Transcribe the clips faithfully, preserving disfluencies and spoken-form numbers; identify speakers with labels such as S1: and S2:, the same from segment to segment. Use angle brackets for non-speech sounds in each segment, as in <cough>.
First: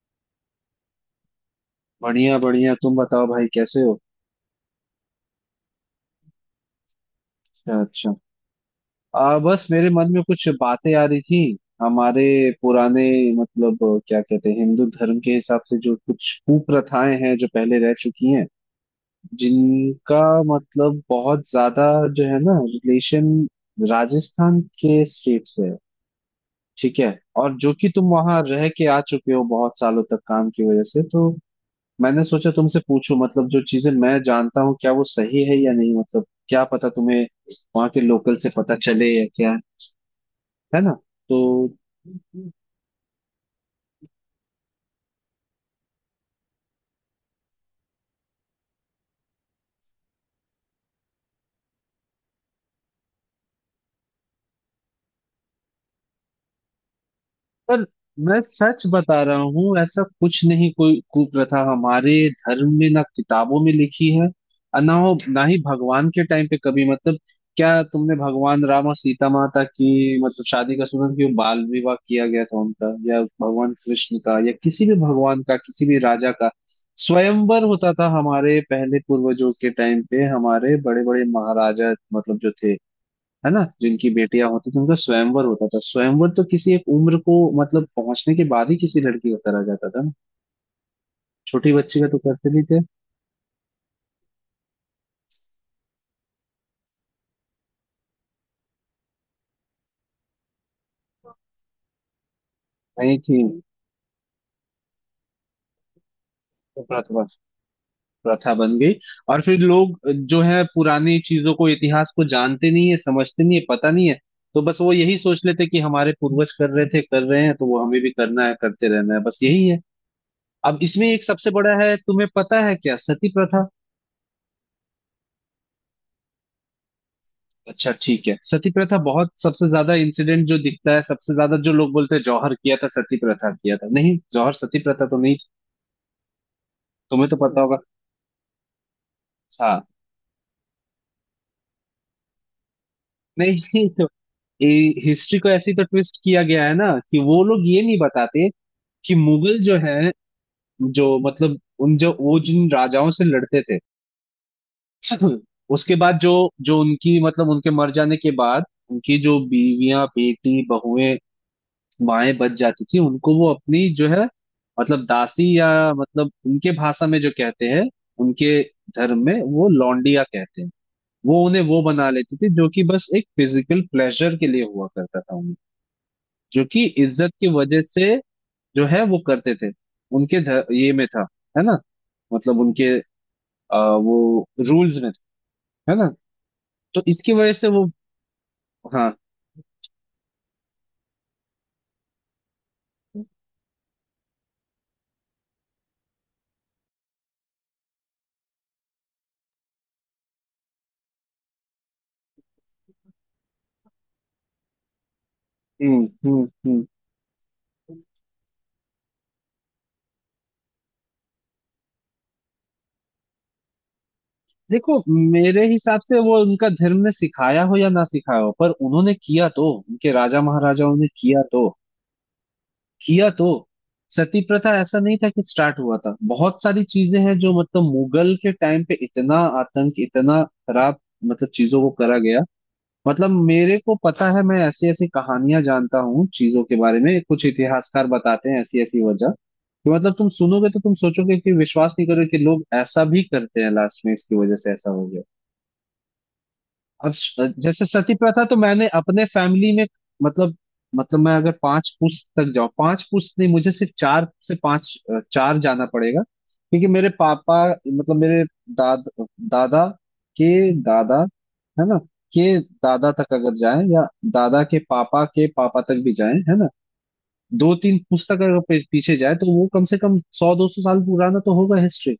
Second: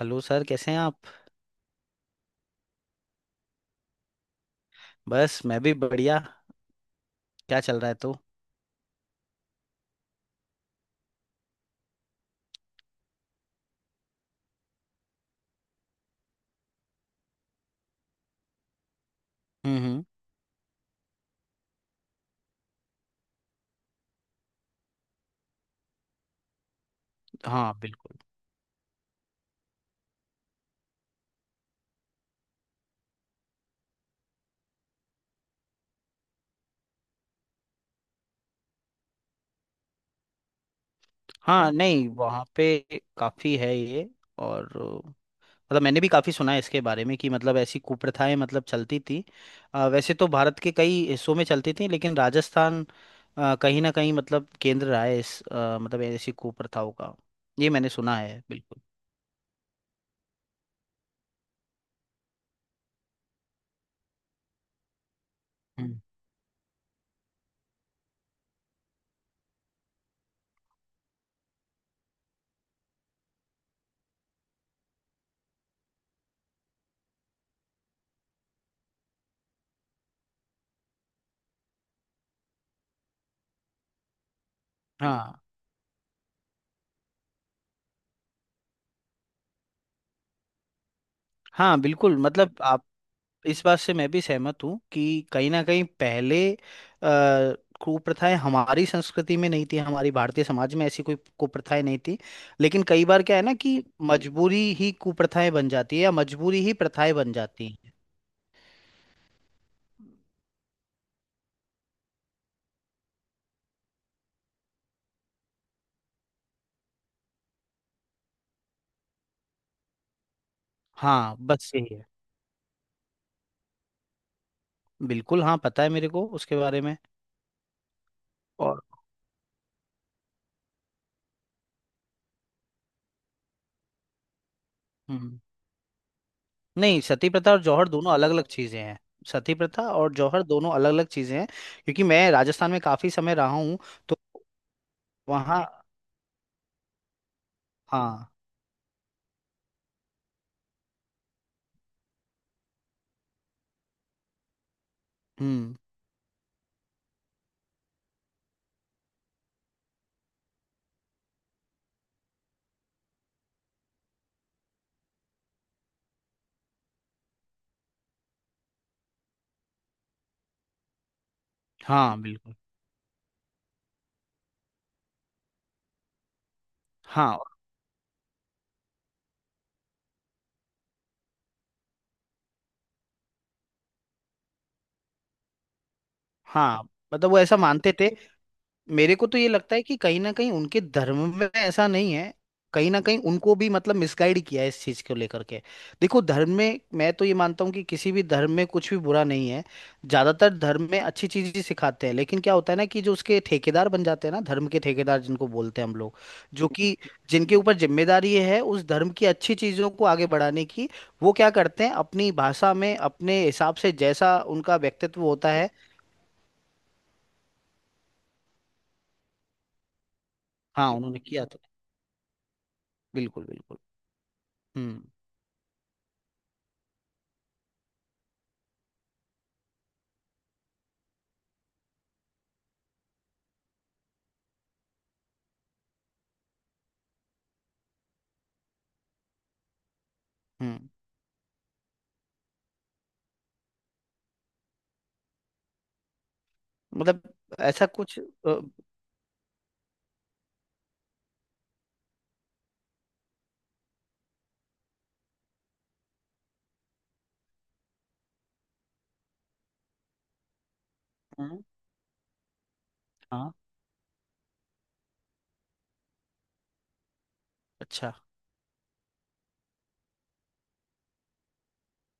S1: Hello sir कैसे हैं आप।
S2: बढ़िया बढ़िया तुम बताओ भाई कैसे हो।
S1: बस मैं भी बढ़िया। क्या
S2: अच्छा
S1: चल रहा है
S2: अच्छा।
S1: तो।
S2: आ, बस मेरे मन में कुछ बातें आ रही थी हमारे पुराने, मतलब क्या कहते हैं, हिंदू धर्म के हिसाब से जो कुछ कुप्रथाएं हैं जो पहले रह चुकी हैं,
S1: हम्म हम्म।
S2: जिनका मतलब बहुत ज्यादा, जो है ना, रिलेशन राजस्थान के स्टेट से है। ठीक है। और जो
S1: हाँ
S2: कि तुम
S1: बिल्कुल।
S2: वहां रह के आ चुके हो बहुत सालों तक काम की वजह से, तो मैंने सोचा तुमसे पूछूं, मतलब जो चीजें मैं जानता हूँ क्या वो सही है या नहीं, मतलब क्या पता तुम्हें वहां के लोकल से पता चले या क्या, है ना। तो
S1: हाँ नहीं वहाँ पे काफ़ी है ये। और अ, मतलब मैंने भी काफ़ी सुना है इसके बारे में कि मतलब ऐसी कुप्रथाएं मतलब चलती थी। अ, वैसे तो भारत के कई हिस्सों में चलती थी लेकिन राजस्थान अ, कहीं ना कहीं मतलब केंद्र रहा है इस अ, मतलब ऐसी कुप्रथाओं का। ये
S2: पर
S1: मैंने सुना
S2: मैं
S1: है बिल्कुल।
S2: सच बता रहा हूँ, ऐसा कुछ नहीं, कोई कुप्रथा हमारे धर्म में ना किताबों में लिखी है और ना हो, ना ही
S1: हम्म।
S2: भगवान के टाइम पे कभी, मतलब क्या तुमने भगवान राम और सीता माता की मतलब शादी का सुना कि वो बाल विवाह किया गया था उनका, या भगवान कृष्ण का, या किसी भी भगवान का, किसी भी राजा का? स्वयंवर होता था हमारे पहले पूर्वजों के टाइम पे, हमारे बड़े बड़े महाराजा, मतलब जो थे, है ना, जिनकी बेटियां होती थी उनका
S1: हाँ
S2: स्वयंवर होता था। स्वयंवर तो किसी एक उम्र को मतलब पहुंचने के बाद ही किसी लड़की का करा जाता था ना। छोटी
S1: हाँ
S2: बच्ची का
S1: बिल्कुल
S2: तो करते
S1: मतलब
S2: नहीं थे।
S1: आप इस बात से मैं भी सहमत हूँ कि कहीं ना कहीं पहले अ, कुप्रथाएं हमारी संस्कृति में नहीं थी हमारी भारतीय समाज में ऐसी कोई कुप्रथाएं नहीं थी। लेकिन कई
S2: नहीं
S1: बार क्या
S2: थी।
S1: है ना कि मजबूरी ही कुप्रथाएं बन जाती है या मजबूरी ही
S2: तो
S1: प्रथाएं
S2: प्रथा
S1: बन जाती हैं।
S2: प्रथा बन गई। और फिर लोग जो है पुरानी चीजों को, इतिहास को, जानते नहीं है, समझते नहीं है, पता नहीं है। तो बस वो यही सोच लेते कि हमारे पूर्वज कर रहे थे, कर रहे हैं, तो वो हमें भी करना है, करते रहना है, बस यही है। अब इसमें एक
S1: हाँ
S2: सबसे
S1: बस
S2: बड़ा
S1: यही
S2: है,
S1: है।
S2: तुम्हें पता है, क्या सती प्रथा?
S1: बिल्कुल हाँ पता है मेरे को उसके बारे में।
S2: अच्छा ठीक है। सती
S1: और।
S2: प्रथा बहुत, सबसे ज्यादा इंसिडेंट जो दिखता है, सबसे ज्यादा जो लोग बोलते हैं जौहर किया था, सती प्रथा किया था, नहीं जौहर, सती प्रथा तो नहीं।
S1: हम्म। नहीं
S2: तुम्हें
S1: सती
S2: तो
S1: प्रथा
S2: पता
S1: और
S2: होगा।
S1: जौहर दोनों अलग अलग चीजें हैं। सती प्रथा
S2: हाँ।
S1: और जौहर दोनों अलग अलग चीजें हैं। क्योंकि मैं राजस्थान में काफी समय रहा हूँ
S2: नहीं तो
S1: तो
S2: हिस्ट्री को
S1: वहाँ।
S2: ऐसे ही तो ट्विस्ट किया गया है ना कि वो लोग ये नहीं
S1: हाँ।
S2: बताते कि मुगल जो है, जो मतलब, उन जो वो जिन राजाओं से लड़ते थे <clears throat> <laughs>
S1: हम्म।
S2: उसके बाद जो जो उनकी, मतलब उनके मर जाने के बाद, उनकी जो बीवियां बेटी बहुएं माएं बच जाती थी, उनको वो अपनी जो है, मतलब दासी, या मतलब उनके भाषा में जो कहते हैं, उनके धर्म में वो लौंडिया कहते हैं, वो उन्हें वो बना
S1: हाँ
S2: लेती थी,
S1: बिल्कुल।
S2: जो कि बस एक फिजिकल प्लेजर के लिए हुआ करता था उन्हें, जो कि इज्जत
S1: हाँ
S2: की वजह से जो है वो करते थे। उनके ध- ये में था, है ना, मतलब उनके आ, वो रूल्स में था, है ना।
S1: हाँ।
S2: तो
S1: मतलब
S2: इसकी
S1: वो
S2: वजह
S1: ऐसा
S2: से वो।
S1: मानते थे। मेरे
S2: हाँ।
S1: को तो ये लगता है कि कहीं ना कहीं उनके धर्म में ऐसा नहीं है। कहीं ना कहीं उनको भी मतलब मिसगाइड किया है इस चीज को लेकर के। देखो धर्म में मैं तो ये मानता हूँ कि किसी भी धर्म में कुछ भी बुरा नहीं है। ज्यादातर धर्म में अच्छी चीज ही सिखाते हैं लेकिन क्या होता है ना कि जो उसके ठेकेदार बन जाते हैं ना धर्म के ठेकेदार जिनको बोलते हैं हम
S2: हम्म
S1: लोग
S2: हम्म
S1: जो
S2: हम्म।
S1: कि जिनके ऊपर जिम्मेदारी ये है उस धर्म की अच्छी चीजों को आगे बढ़ाने की वो क्या करते हैं अपनी भाषा में अपने हिसाब से जैसा उनका
S2: देखो,
S1: व्यक्तित्व होता
S2: मेरे
S1: है।
S2: हिसाब से वो, उनका धर्म ने सिखाया हो या ना सिखाया हो, पर उन्होंने किया तो, उनके राजा
S1: हाँ
S2: महाराजाओं ने
S1: उन्होंने
S2: किया
S1: किया था।
S2: तो, किया
S1: बिल्कुल
S2: तो।
S1: बिल्कुल।
S2: सती प्रथा ऐसा
S1: हम्म
S2: नहीं था कि स्टार्ट हुआ था, बहुत सारी चीजें हैं जो मतलब मुगल के टाइम पे, इतना आतंक, इतना खराब, मतलब चीजों को करा गया। मतलब मेरे को पता है, मैं ऐसी ऐसी कहानियां जानता हूँ चीजों के बारे में, कुछ इतिहासकार बताते हैं ऐसी ऐसी वजह कि मतलब तुम सुनोगे तो
S1: हम्म।
S2: तुम सोचोगे कि विश्वास नहीं करोगे कि लोग ऐसा भी करते हैं, लास्ट में इसकी वजह से ऐसा हो गया। अब
S1: मतलब
S2: श- जैसे
S1: ऐसा
S2: सती
S1: कुछ
S2: प्रथा तो
S1: अ,
S2: मैंने अपने फैमिली में, मतलब, मतलब मैं अगर पांच पुश्त तक जाऊं, पांच पुश्त नहीं, मुझे सिर्फ चार से पांच अ, चार जाना पड़ेगा क्योंकि मेरे पापा, मतलब मेरे दाद दादा के दादा,
S1: हम्म।
S2: है ना, के दादा तक
S1: हाँ।
S2: अगर जाए, या दादा के पापा के पापा तक भी जाए, है ना, दो तीन
S1: अच्छा।
S2: पुस्तक अगर पे- पीछे जाए तो वो कम से कम सौ दो सौ साल पुराना तो होगा, हिस्ट्री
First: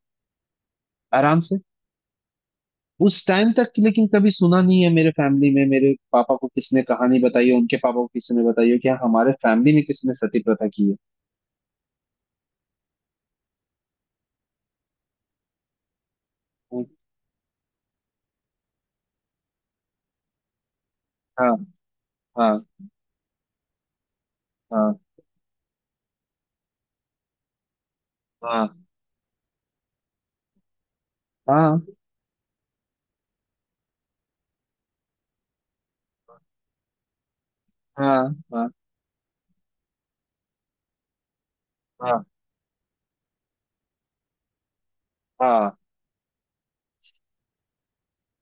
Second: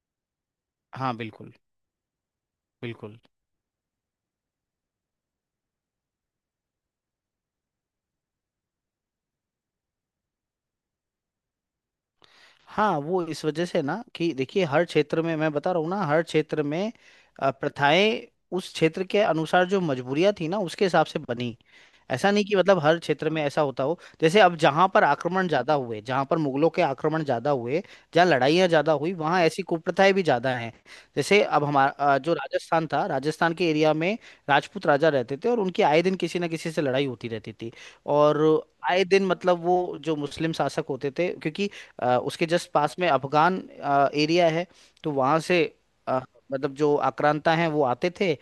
S1: हाँ
S2: आराम
S1: बिल्कुल। बिल्कुल।
S2: उस टाइम तक। लेकिन कभी सुना नहीं है मेरे फैमिली में, मेरे पापा को किसने कहानी बताई है, उनके पापा को किसने बताई है कि हाँ, हमारे फैमिली में किसने सती प्रथा की है।
S1: हाँ वो इस वजह से ना कि देखिए हर क्षेत्र में मैं बता रहा हूँ ना हर क्षेत्र
S2: हम्म,
S1: में अ, प्रथाएं उस क्षेत्र के अनुसार जो मजबूरियां थी ना उसके हिसाब से
S2: हाँ
S1: बनी। ऐसा नहीं
S2: हाँ
S1: कि मतलब हर क्षेत्र में ऐसा होता हो जैसे अब जहां
S2: हाँ
S1: पर आक्रमण ज्यादा हुए जहां पर मुगलों के आक्रमण ज्यादा हुए जहां लड़ाइयाँ
S2: हाँ
S1: ज्यादा हुई वहां ऐसी कुप्रथाएं भी ज्यादा हैं। जैसे अब
S2: हाँ
S1: हमारा जो राजस्थान था राजस्थान के एरिया में राजपूत राजा रहते थे और उनकी आए दिन किसी ना किसी से लड़ाई होती रहती थी।
S2: हाँ
S1: और
S2: हाँ
S1: आए दिन मतलब वो जो मुस्लिम शासक होते थे क्योंकि अ,
S2: हाँ
S1: उसके जस्ट पास में अफगान एरिया है। तो वहां से
S2: हाँ
S1: अ, मतलब जो आक्रांता हैं वो आते थे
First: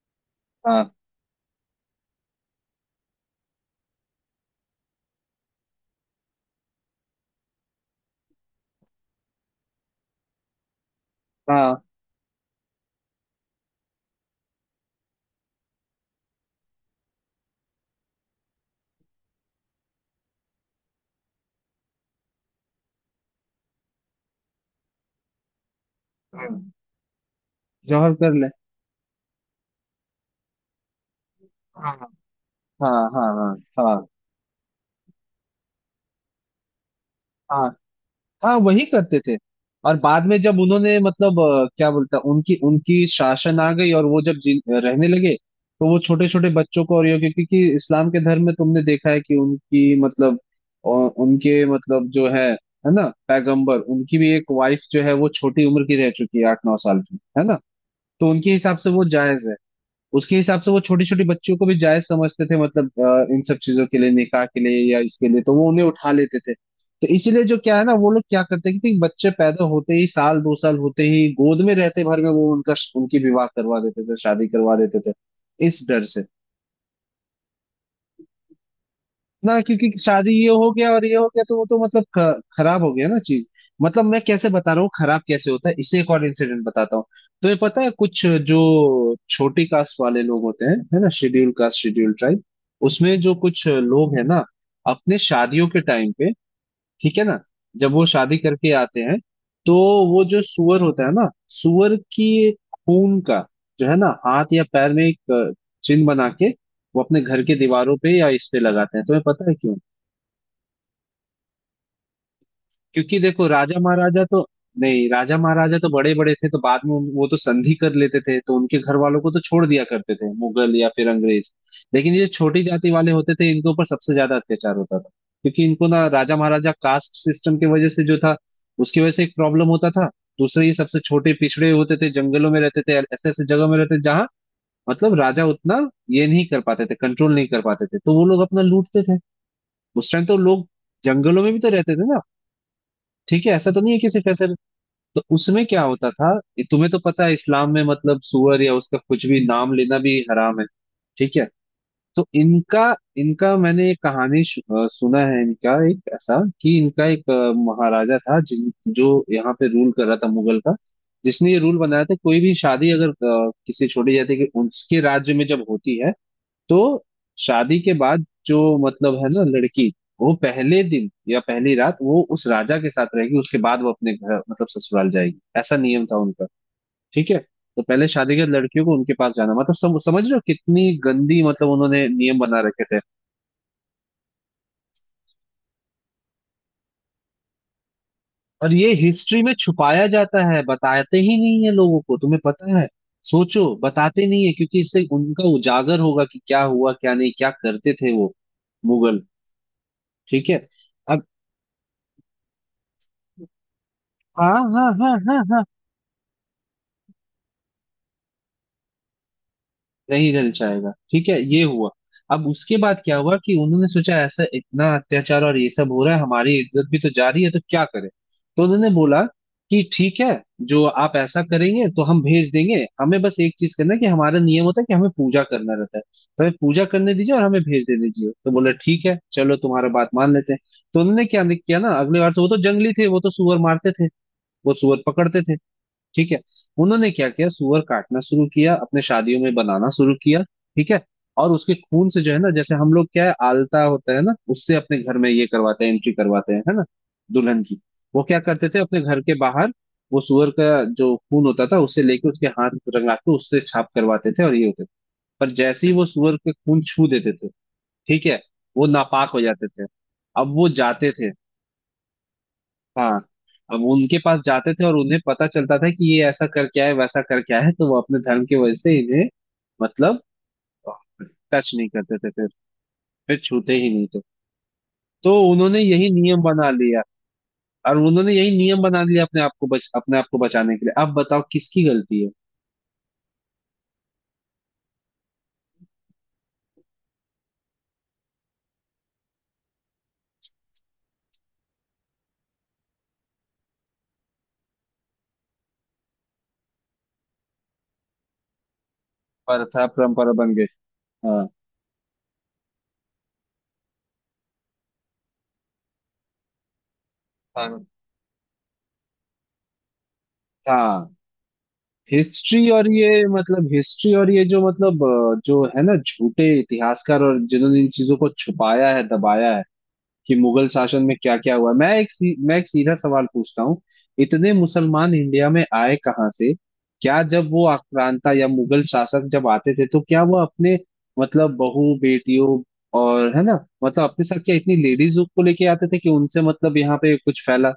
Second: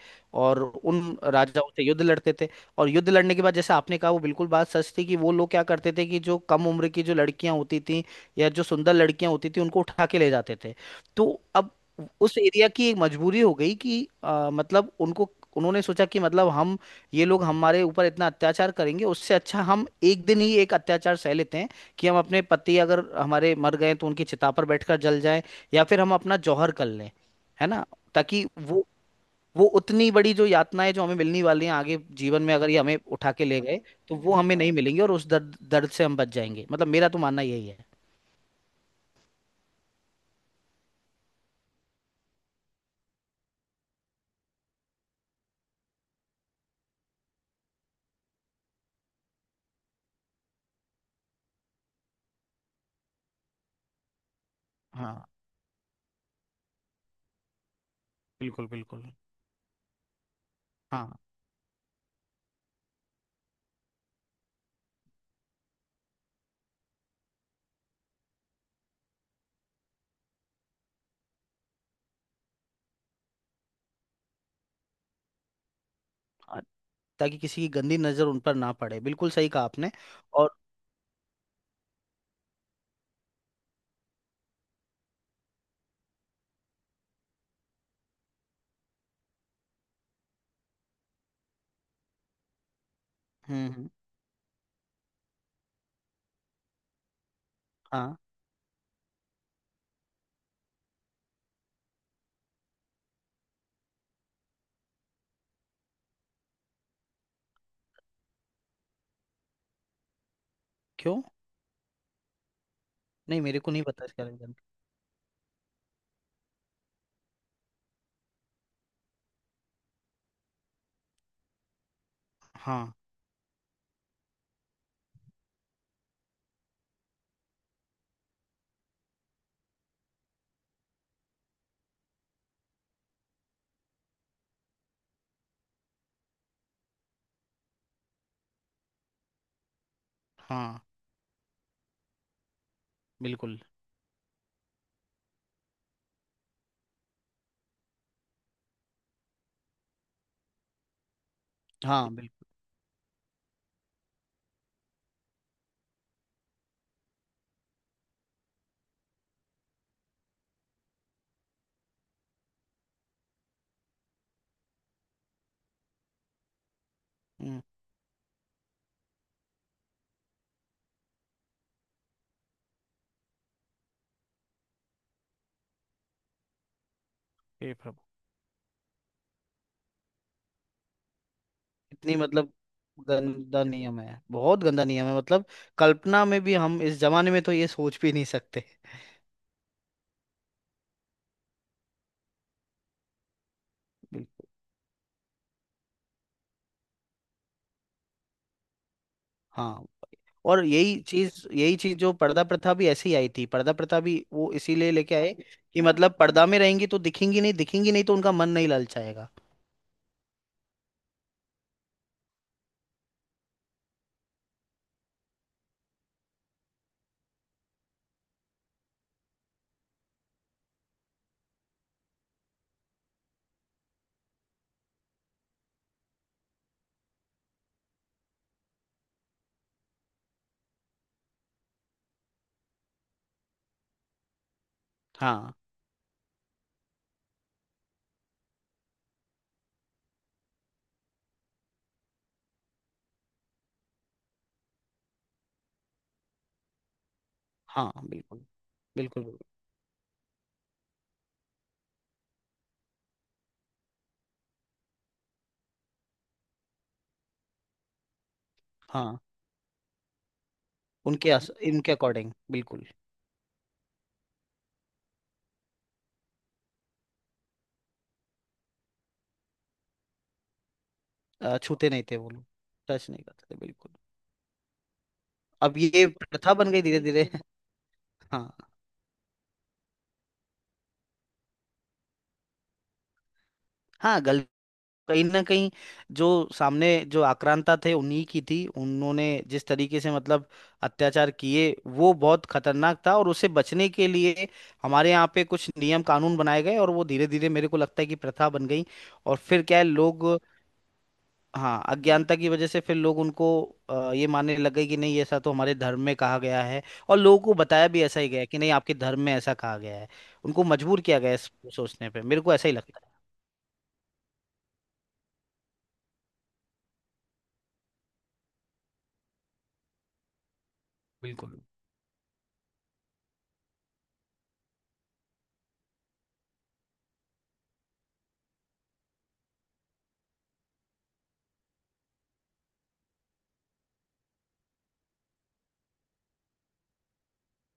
S1: और
S2: हाँ
S1: उन राजाओं से युद्ध लड़ते थे। और युद्ध लड़ने के बाद जैसे आपने कहा वो बिल्कुल बात सच थी कि वो लोग क्या करते थे कि जो कम उम्र की जो लड़कियां होती थी या जो सुंदर लड़कियां होती थी उनको उठा के ले जाते थे। तो अब
S2: हाँ
S1: उस एरिया की एक मजबूरी हो गई कि अ, मतलब उनको उन्होंने सोचा कि मतलब हम ये लोग हमारे ऊपर इतना अत्याचार करेंगे उससे अच्छा हम एक दिन ही एक अत्याचार सह लेते हैं कि हम अपने पति अगर हमारे मर गए तो उनकी चिता पर बैठकर जल जाएं या फिर हम अपना
S2: हाँ,
S1: जौहर कर लें है ना
S2: जौहर कर
S1: ताकि
S2: ले।
S1: वो वो उतनी बड़ी जो यातनाएं जो हमें मिलने वाली हैं
S2: हाँ
S1: आगे जीवन में अगर ये
S2: हाँ
S1: हमें
S2: हाँ
S1: उठा के ले गए
S2: हाँ
S1: तो वो हमें नहीं मिलेंगी और उस दर्द दर्द से हम बच जाएंगे मतलब मेरा तो मानना यही
S2: हाँ
S1: है।
S2: हाँ वही करते थे। और बाद में जब उन्होंने मतलब अ, क्या बोलता, उनकी उनकी शासन आ गई और वो जब जी, रहने लगे, तो वो छोटे छोटे बच्चों को, और ये क्योंकि क्योंकि इस्लाम के धर्म में तुमने देखा है कि उनकी मतलब अ, उनके मतलब जो है है ना, पैगंबर, उनकी भी एक वाइफ जो है
S1: हाँ
S2: वो छोटी उम्र की रह चुकी है, आठ नौ साल की, है ना। तो उनके
S1: बिल्कुल
S2: हिसाब से
S1: बिल्कुल।
S2: वो जायज है। उसके हिसाब से वो छोटी
S1: हाँ
S2: छोटी बच्चियों को भी जायज समझते थे, मतलब अ, इन सब चीजों के लिए, निकाह के लिए या इसके लिए, तो वो उन्हें उठा लेते थे। तो इसीलिए जो क्या है ना, वो लोग क्या करते हैं कि बच्चे पैदा होते ही, साल दो साल होते ही, गोद में रहते भर में वो उनका उनकी विवाह करवा देते थे, शादी करवा देते थे, इस डर से
S1: हाँ, ताकि किसी की गंदी नजर उन पर ना पड़े बिल्कुल सही
S2: ना,
S1: कहा
S2: क्योंकि
S1: आपने।
S2: शादी ये
S1: और
S2: हो गया और ये हो गया तो वो तो मतलब ख- खराब हो गया ना चीज। मतलब मैं कैसे बता रहा हूँ खराब कैसे होता है, इससे एक और इंसिडेंट बताता हूँ। तो ये पता है कुछ जो छोटी कास्ट वाले लोग होते हैं, है ना, शेड्यूल कास्ट, शेड्यूल ट्राइब, उसमें जो कुछ
S1: हम्म हम्म।
S2: लोग हैं ना, अपने शादियों के टाइम पे, ठीक है ना, जब वो
S1: हाँ।
S2: शादी करके आते हैं तो वो जो सुअर होता है ना, सुअर की खून का जो है ना, हाथ या पैर में एक अ, चिन्ह बना के वो अपने घर के दीवारों पे या इस पे लगाते हैं, तुम्हें पता है?
S1: क्यों।
S2: क्योंकि
S1: नहीं
S2: देखो
S1: मेरे को
S2: राजा
S1: नहीं पता
S2: महाराजा
S1: इसका
S2: तो,
S1: रीजन।
S2: नहीं, राजा महाराजा तो बड़े बड़े थे, तो बाद में उन- वो तो संधि कर लेते थे तो उनके घर वालों को तो छोड़ दिया करते थे मुगल या फिर अंग्रेज, लेकिन ये छोटी जाति
S1: हाँ
S2: वाले होते थे, इनके ऊपर सबसे ज्यादा अत्याचार होता था, क्योंकि इनको ना, राजा महाराजा कास्ट सिस्टम की वजह से जो था, उसकी वजह से एक प्रॉब्लम होता था। दूसरे ये सबसे छोटे पिछड़े होते थे, जंगलों में रहते थे, ऐसे ऐसे जगह में रहते थे जहाँ मतलब राजा उतना ये नहीं कर पाते थे, कंट्रोल नहीं कर पाते थे, तो वो लोग अपना लूटते थे। उस टाइम तो लोग
S1: हाँ
S2: जंगलों में भी तो रहते थे ना, ठीक है,
S1: बिल्कुल।
S2: ऐसा तो नहीं है कि सिर्फ ऐसे। तो उसमें क्या होता था, ये तुम्हें तो पता है, इस्लाम में मतलब सूअर या उसका कुछ भी नाम लेना भी हराम है, ठीक है।
S1: हाँ
S2: तो
S1: बिल्कुल।
S2: इनका, इनका मैंने एक कहानी शु- अ, सुना है, इनका एक ऐसा कि इनका एक अ, महाराजा था, जिन जो यहाँ पे रूल कर रहा था मुगल का, जिसने ये रूल बनाया था कोई भी शादी अगर अ, किसी छोड़ी जाती है कि उसके राज्य में जब होती है, तो
S1: हम्म।
S2: शादी के बाद जो मतलब, है ना, लड़की, वो पहले दिन या पहली रात वो उस राजा के साथ रहेगी, उसके बाद वो अपने घर, मतलब ससुराल जाएगी, ऐसा नियम था उनका, ठीक है।
S1: हे
S2: तो
S1: प्रभु।
S2: पहले शादी के बाद लड़कियों को उनके पास जाना, मतलब सम, समझ रहे हो कितनी गंदी, मतलब उन्होंने
S1: इतनी
S2: नियम
S1: मतलब
S2: बना रखे थे।
S1: गंदा नियम है बहुत गंदा नियम है मतलब कल्पना में भी हम इस जमाने में तो ये सोच भी नहीं सकते।
S2: और ये हिस्ट्री में छुपाया जाता है, बताते ही नहीं है लोगों को, तुम्हें पता है, सोचो बताते नहीं
S1: बिल-
S2: है, क्योंकि इससे उनका उजागर होगा कि क्या हुआ क्या नहीं, क्या करते थे वो मुगल,
S1: हाँ।
S2: ठीक
S1: और
S2: है।
S1: यही
S2: अब।
S1: चीज यही चीज जो पर्दा प्रथा भी ऐसे ही आई थी पर्दा प्रथा भी वो
S2: हाँ हाँ
S1: इसीलिए
S2: हाँ
S1: लेके आए
S2: हाँ हाँ।
S1: कि मतलब पर्दा में रहेंगी तो दिखेंगी नहीं। दिखेंगी नहीं तो उनका मन नहीं ललचाएगा।
S2: नहीं रह जाएगा, ठीक है, ये हुआ। अब उसके बाद क्या हुआ कि उन्होंने सोचा ऐसा इतना अत्याचार और ये सब हो रहा है, हमारी इज्जत भी तो जा रही है, तो क्या करें। तो उन्होंने बोला कि ठीक है, जो आप ऐसा करेंगे तो हम भेज देंगे, हमें बस एक चीज करना है कि हमारा नियम होता है कि हमें पूजा करना रहता है, तो हमें पूजा करने दीजिए और हमें भेज दे दीजिए। तो बोला ठीक है चलो तुम्हारा बात मान लेते हैं। तो उन्होंने क्या किया ना, अगले बार से वो तो जंगली थे, वो तो सुअर मारते थे, वो सुअर पकड़ते
S1: हाँ
S2: थे, ठीक है। उन्होंने क्या किया, सुअर काटना शुरू किया, अपने शादियों में बनाना शुरू किया, ठीक है। और उसके खून से जो है ना, जैसे हम लोग क्या है आलता होता है ना, उससे अपने घर में ये करवाते हैं, एंट्री करवाते हैं, है ना, दुल्हन की,
S1: हाँ
S2: वो क्या
S1: बिल्कुल
S2: करते थे अपने घर
S1: बिल्कुल
S2: के
S1: बिल्कुल।
S2: बाहर, वो सुअर का जो खून होता था उसे लेके उसके हाथ रंगा के उससे छाप करवाते थे और ये होते थे। पर जैसे ही वो सुअर के खून छू देते थे, ठीक है, वो
S1: हाँ
S2: नापाक हो जाते थे। अब वो जाते
S1: उनके
S2: थे।
S1: अस, इनके अकॉर्डिंग बिल्कुल।
S2: हाँ। अब उनके पास जाते थे और उन्हें पता चलता था कि ये ऐसा करके आए, वैसा करके आए, तो वो अपने धर्म की वजह से इन्हें मतलब
S1: अ,
S2: टच नहीं
S1: छूते नहीं
S2: करते
S1: थे
S2: थे
S1: वो लोग।
S2: फिर
S1: टच नहीं
S2: फिर
S1: करते थे
S2: छूते
S1: बिल्कुल।
S2: ही नहीं थे। तो
S1: अब
S2: उन्होंने
S1: ये
S2: यही नियम
S1: प्रथा
S2: बना
S1: बन गई धीरे
S2: लिया।
S1: धीरे
S2: और उन्होंने
S1: <laughs>
S2: यही
S1: हाँ
S2: नियम बना लिया, अपने आप को बच अपने आप को बचाने के लिए। अब बताओ किसकी गलती है।
S1: हाँ कहीं ना कहीं जो सामने जो आक्रांता थे उन्हीं की थी उन्होंने जिस तरीके से मतलब अत्याचार किए वो बहुत खतरनाक था और उसे बचने के लिए हमारे यहाँ पे कुछ नियम कानून बनाए गए और वो धीरे धीरे मेरे को लगता है कि प्रथा बन गई। और फिर क्या है
S2: प्रथा
S1: लोग।
S2: परंपरा बन गई। हाँ
S1: हाँ अज्ञानता की वजह से फिर लोग उनको अ, ये मानने लग गए कि नहीं ऐसा तो हमारे धर्म में कहा गया है। और लोगों को
S2: हाँ
S1: बताया भी ऐसा ही गया है कि नहीं आपके धर्म में ऐसा कहा गया है। उनको मजबूर
S2: हाँ।
S1: किया गया है इस- सोचने पे मेरे को
S2: हिस्ट्री
S1: ऐसा ही
S2: और
S1: लगता है।
S2: ये, मतलब हिस्ट्री और ये जो, मतलब अ, जो है ना, झूठे इतिहासकार और जिन्होंने इन चीजों को छुपाया है, दबाया है, कि मुगल शासन में क्या क्या
S1: बिल्कुल।
S2: हुआ, मैं एक सी, मैं एक सीधा सवाल पूछता हूँ। इतने मुसलमान इंडिया में आए कहाँ से? क्या जब वो आक्रांता या मुगल शासक जब आते थे, तो क्या वो अपने, मतलब बहू बेटियों और, है ना, मतलब अपने साथ क्या इतनी लेडीज को लेके आते थे कि उनसे मतलब यहाँ पे कुछ फैला,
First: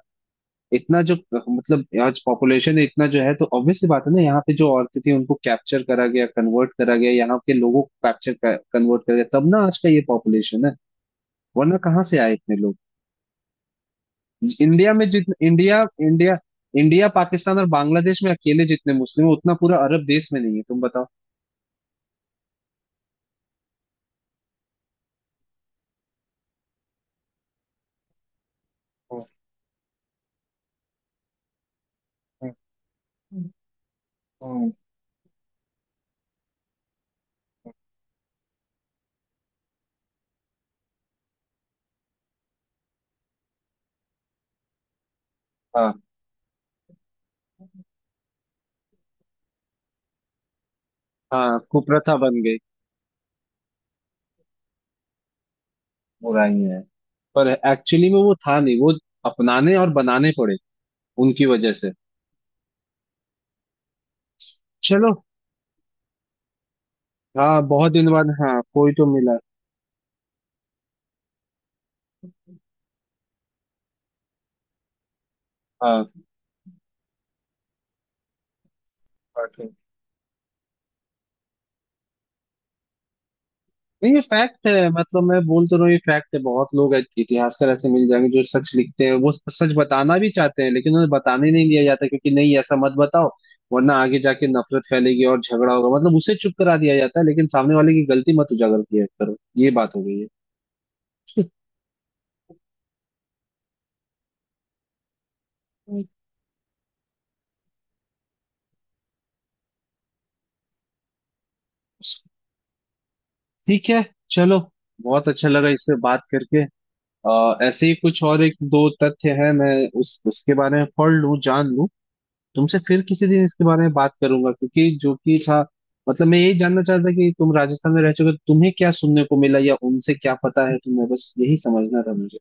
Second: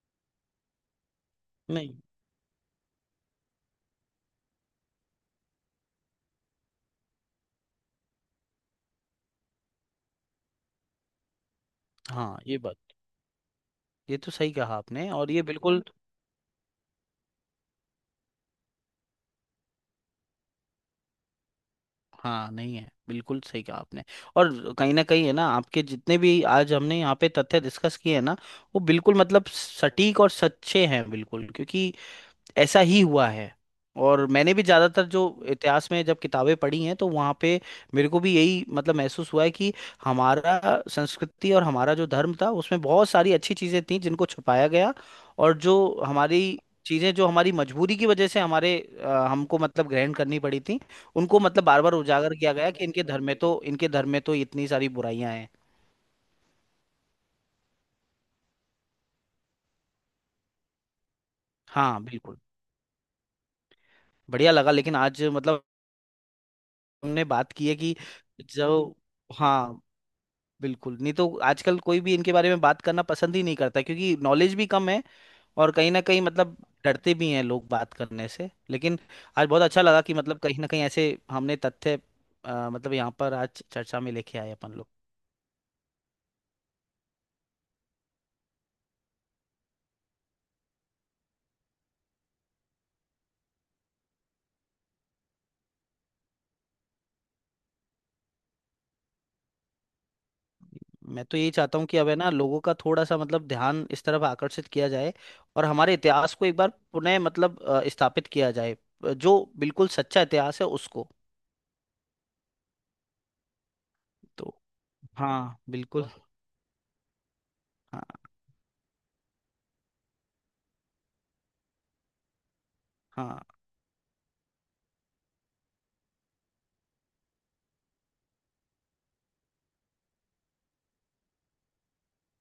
S2: इतना जो, मतलब
S1: नहीं।
S2: आज पॉपुलेशन है इतना जो है, तो ऑब्वियस सी बात है ना, यहाँ पे जो औरतें थी उनको कैप्चर करा गया, कन्वर्ट करा गया, यहाँ के लोगों को कैप्चर, कन्वर्ट करा गया, तब ना आज का ये पॉपुलेशन है। वरना कहाँ से आए
S1: हाँ
S2: इतने
S1: ये
S2: लोग।
S1: बात। ये तो सही कहा
S2: इंडिया में
S1: आपने और ये
S2: जितने इंडिया
S1: बिल्कुल।
S2: इंडिया इंडिया पाकिस्तान और बांग्लादेश में अकेले जितने मुस्लिम हैं उतना पूरा अरब देश में नहीं है, तुम बताओ।
S1: हाँ नहीं है बिल्कुल सही कहा आपने। और कहीं ना कहीं है ना आपके जितने भी आज हमने यहाँ पे तथ्य डिस्कस किए हैं ना वो बिल्कुल
S2: हम्म,
S1: मतलब सटीक और सच्चे हैं बिल्कुल क्योंकि ऐसा ही हुआ
S2: हम्म,
S1: है। और मैंने भी
S2: हम्म,
S1: ज़्यादातर जो इतिहास में जब किताबें पढ़ी हैं तो वहाँ पे
S2: हम्म।
S1: मेरे को भी यही मतलब महसूस हुआ है कि हमारा संस्कृति और हमारा जो धर्म था उसमें बहुत सारी अच्छी चीज़ें थी जिनको छुपाया गया। और जो
S2: हाँ
S1: हमारी चीज़ें जो हमारी मजबूरी की वजह से हमारे अ, हमको मतलब ग्रहण करनी पड़ी थी उनको
S2: हाँ
S1: मतलब बार बार
S2: कुप्रथा
S1: उजागर
S2: बन
S1: किया
S2: गई,
S1: गया कि इनके धर्म में तो इनके धर्म में तो इतनी सारी बुराइयां हैं।
S2: बुराई है, पर एक्चुअली में वो था नहीं, वो अपनाने और बनाने पड़े उनकी वजह से।
S1: हाँ बिल्कुल। बढ़िया लगा लेकिन
S2: चलो।
S1: आज मतलब हमने बात
S2: हाँ
S1: की है
S2: बहुत
S1: कि
S2: दिन बाद, हाँ,
S1: जो।
S2: कोई तो मिला।
S1: हाँ बिल्कुल नहीं तो आजकल कोई भी इनके बारे में बात करना पसंद ही नहीं करता क्योंकि नॉलेज भी कम है। और कहीं ना
S2: हाँ।
S1: कहीं मतलब डरते भी हैं लोग बात करने से लेकिन आज बहुत
S2: बाकी।
S1: अच्छा लगा कि मतलब कहीं ना कहीं ऐसे हमने तथ्य अ, मतलब यहाँ पर आज चर्चा में
S2: नहीं, ये
S1: लेके आए
S2: फैक्ट
S1: अपन लोग।
S2: है, मतलब मैं बोल तो रहा हूँ ये फैक्ट है, बहुत लोग ऐ- इतिहासकार ऐसे मिल जाएंगे जो सच लिखते हैं, वो सच बताना भी चाहते हैं, लेकिन उन्हें बताने नहीं दिया जाता, क्योंकि नहीं ऐसा मत बताओ वरना आगे जाके नफरत फैलेगी और झगड़ा होगा, मतलब उसे चुप करा दिया जाता है, लेकिन सामने वाले की गलती मत उजागर किया करो। ये बात हो गई
S1: मैं तो
S2: है,
S1: यही चाहता हूँ कि अब है ना लोगों का थोड़ा सा मतलब ध्यान इस तरफ आकर्षित किया जाए और हमारे इतिहास को एक बार पुनः मतलब अ, स्थापित किया जाए। अ, जो बिल्कुल सच्चा इतिहास है उसको।
S2: ठीक है
S1: तो।
S2: चलो, बहुत अच्छा
S1: हाँ
S2: लगा इससे
S1: बिल्कुल।
S2: बात करके। आ, ऐसे ही
S1: हाँ
S2: कुछ और एक दो तथ्य है, मैं उस, उसके बारे में पढ़ लूं, जान लूं, तुमसे फिर किसी
S1: हाँ।
S2: दिन इसके बारे में बात करूंगा, क्योंकि जो कि था, मतलब मैं यही जानना चाहता था कि तुम राजस्थान में रह चुके हो, तो तुम्हें क्या सुनने को मिला या उनसे क्या पता है तुम्हें, बस यही समझना था मुझे।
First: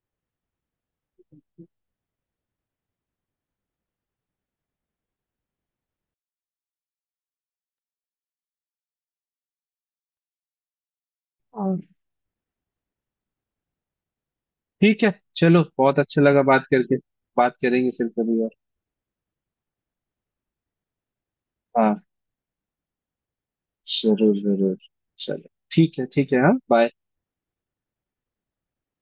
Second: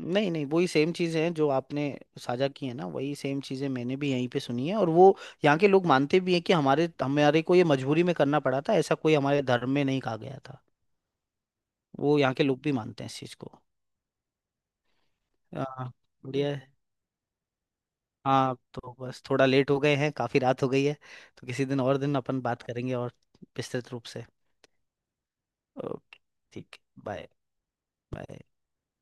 S1: नहीं नहीं वही सेम चीज़ें हैं जो आपने साझा की है ना वही सेम चीज़ें मैंने भी यहीं पे सुनी है। और वो यहाँ के लोग मानते भी हैं कि हमारे हमारे को ये मजबूरी में करना पड़ा था ऐसा कोई हमारे धर्म में नहीं कहा गया था।
S2: और
S1: वो यहाँ के लोग भी मानते हैं इस चीज़ को।
S2: ठीक है, चलो,
S1: हाँ।
S2: बहुत अच्छा लगा
S1: बढ़िया है।
S2: बात करके। बात करेंगे फिर कभी और।
S1: हाँ तो बस थोड़ा लेट हो गए हैं काफ़ी रात हो गई है। तो किसी दिन
S2: हाँ
S1: और दिन अपन बात करेंगे और विस्तृत रूप से।
S2: जरूर जरूर। चलो, ठीक है
S1: ओके।
S2: ठीक है, हाँ
S1: ठीक।
S2: बाय।
S1: बाय। बाय।